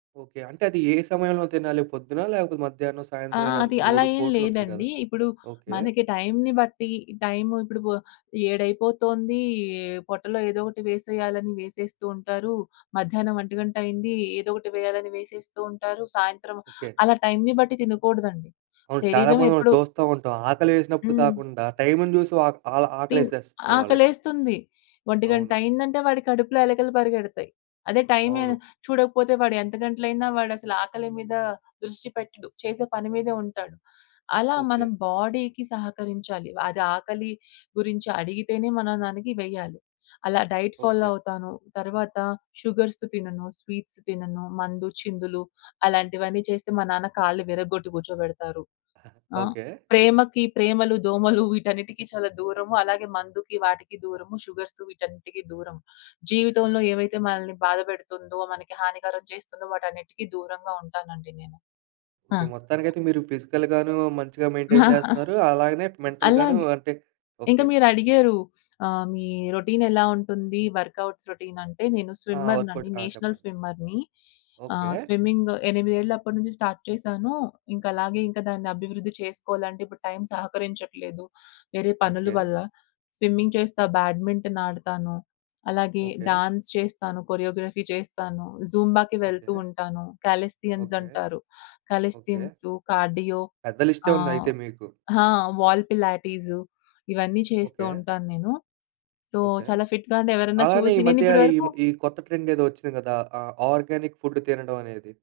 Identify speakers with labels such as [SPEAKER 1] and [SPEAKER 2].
[SPEAKER 1] Okay. అంటే అది ఏ సమయంలో తినాలి? పొద్దునా? లేపోతే మధ్యాహ్నం,
[SPEAKER 2] ఆ!
[SPEAKER 1] సాయంత్రం ఇలా
[SPEAKER 2] అది అలా
[SPEAKER 1] 3
[SPEAKER 2] ఏం
[SPEAKER 1] పూటలుంటాయి కదా!
[SPEAKER 2] లేదండి. ఇప్పుడు
[SPEAKER 1] ఓకే.
[SPEAKER 2] మనకి టైంని బట్టి టైము ఇప్పుడు బొ ఏడైపోతుందీ పొట్టలో ఏదొకటి వేసేయాలని వేసేస్తూ ఉంటారు. మధ్యాహ్నం ఒంటి గంటైయింది ఏదొకటి వేయాలని వేసేస్తూ ఉంటారు. సాయంత్రం
[SPEAKER 1] ఓకే.
[SPEAKER 2] అలా టైంని బట్టి తినకూడదండి.
[SPEAKER 1] అవును. చాలా
[SPEAKER 2] శరీరం
[SPEAKER 1] మంది మనం
[SPEAKER 2] ఎప్పుడు
[SPEAKER 1] చూస్తా ఉంటాం. ఆకలేసినప్పుడు
[SPEAKER 2] హ్మ్.
[SPEAKER 1] కాకుండా టైముని జూసి ఆక్ ఆల్
[SPEAKER 2] టివ్
[SPEAKER 1] ఆకలేసేస్తది వాళ్ళకి.
[SPEAKER 2] ఆకలేస్తుంది. ఒంటి గంట
[SPEAKER 1] అవును.
[SPEAKER 2] అయిందంటే వాడి కడుపులో ఎలకలు పరిగెడతాయి. అదే టైమే
[SPEAKER 1] అవును.
[SPEAKER 2] చూడకపోతే, వాడెంత గంటలైనా వాడసల ఆకలి మీద దృష్టి పెట్టడు. చేసే పని మీదే ఉంటాడు. అలా మనం
[SPEAKER 1] ఓకే.
[SPEAKER 2] బాడీకి సహకరించాలి. అది ఆకలి గురించి అడిగితేనే మనం దానికి వేయాలి. అలా డైట్ ఫాలో
[SPEAKER 1] ఓకే.
[SPEAKER 2] అవుతాను. తర్వాత షుగర్స్ తినను, స్వీట్స్ తినను, మందు చిందులు అలాంటివన్నీ చేస్తే మా నాన్న కాళ్ళు విరగొట్టి కూర్చోబెడతారు. ఆ!
[SPEAKER 1] ఓకే.
[SPEAKER 2] ప్రేమకి ప్రేమలు, దోమలు వీటన్నిటికి చాలా దూరము అలాగే మందుకి వాటికి దూరము షుగర్స్ వీటన్నిటికి దూరము. జీవితంలో ఏవైతే మనల్ని బాధపెడుతుందో, మనకి హానికరం చేస్తుందో వాటన్నిటికి దూరంగా ఉంటానండి నేను. ఆ!
[SPEAKER 1] ఓకే. మొత్తానికైతే మీరు ఫిజికల్‌గాను, మంచిగా మెయింటైన్ జేస్తున్నారు అలాగనే మెంటల్‌గాను
[SPEAKER 2] అలాగే,
[SPEAKER 1] అంటే
[SPEAKER 2] ఇంక
[SPEAKER 1] ఓకే.
[SPEAKER 2] మీరడిగారు ఆహ్, మీ రొటీన్ ఎలా ఉంటుంది, వర్కౌట్స్ రొటీన్ అంటే నేను
[SPEAKER 1] ఆ!
[SPEAKER 2] స్విమ్మర్‌నండి.
[SPEAKER 1] వర్కౌట్ ఆ!
[SPEAKER 2] నేషనల్
[SPEAKER 1] చెప్పండి.
[SPEAKER 2] స్విమ్మర్‌ని. ఆహ్,
[SPEAKER 1] ఓకే.
[SPEAKER 2] స్విమ్మింగ్గు ఎనిమిదేళ్లప్పడు నుంచి స్టార్ట్ చేశాను. ఇంక అలాగే ఇంకా దాన్ని అభివృద్ధి చేసుకోవాలంటే, ఇప్పుడు టైం సహకరించట్లేదు వేరే పనులు
[SPEAKER 1] ఓకే.
[SPEAKER 2] వల్ల. స్విమ్మింగ్ చేస్తా, బ్యాడ్మింటన్ ఆడతాను. అలాగే
[SPEAKER 1] ఓకే.
[SPEAKER 2] డాన్స్ చేస్తాను. కొరియోగ్రఫీ చేస్తాను. జుంబాకి వెళ్తూ
[SPEAKER 1] ఓకే.
[SPEAKER 2] ఉంటాను. Calisthenics
[SPEAKER 1] okay.
[SPEAKER 2] అంటారు.
[SPEAKER 1] ఓకే.
[SPEAKER 2] కాలేస్థియన్సు, కార్డియో
[SPEAKER 1] పెద్ద లిస్టే
[SPEAKER 2] ఆ!
[SPEAKER 1] ఉంది అయితే మీకు.
[SPEAKER 2] హా! వాల్ పిలాటిసు ఇవన్నీ చేస్తూ
[SPEAKER 1] ఓకే.
[SPEAKER 2] ఉంటాను నేను. So,
[SPEAKER 1] okay.
[SPEAKER 2] చాలా ఫిట్‌గా అంటే ఎవరన్న
[SPEAKER 1] అలానే
[SPEAKER 2] చూసి
[SPEAKER 1] ఈ
[SPEAKER 2] నేను
[SPEAKER 1] మధ్య
[SPEAKER 2] ఇప్పడు
[SPEAKER 1] ఈమ
[SPEAKER 2] వరకు
[SPEAKER 1] ఈ కొత్త ట్రెండ్ ఏదో వచ్చింది గదా! ఆహ్, ఆర్గానిక్ ఫుడ్ తినడం అనేది.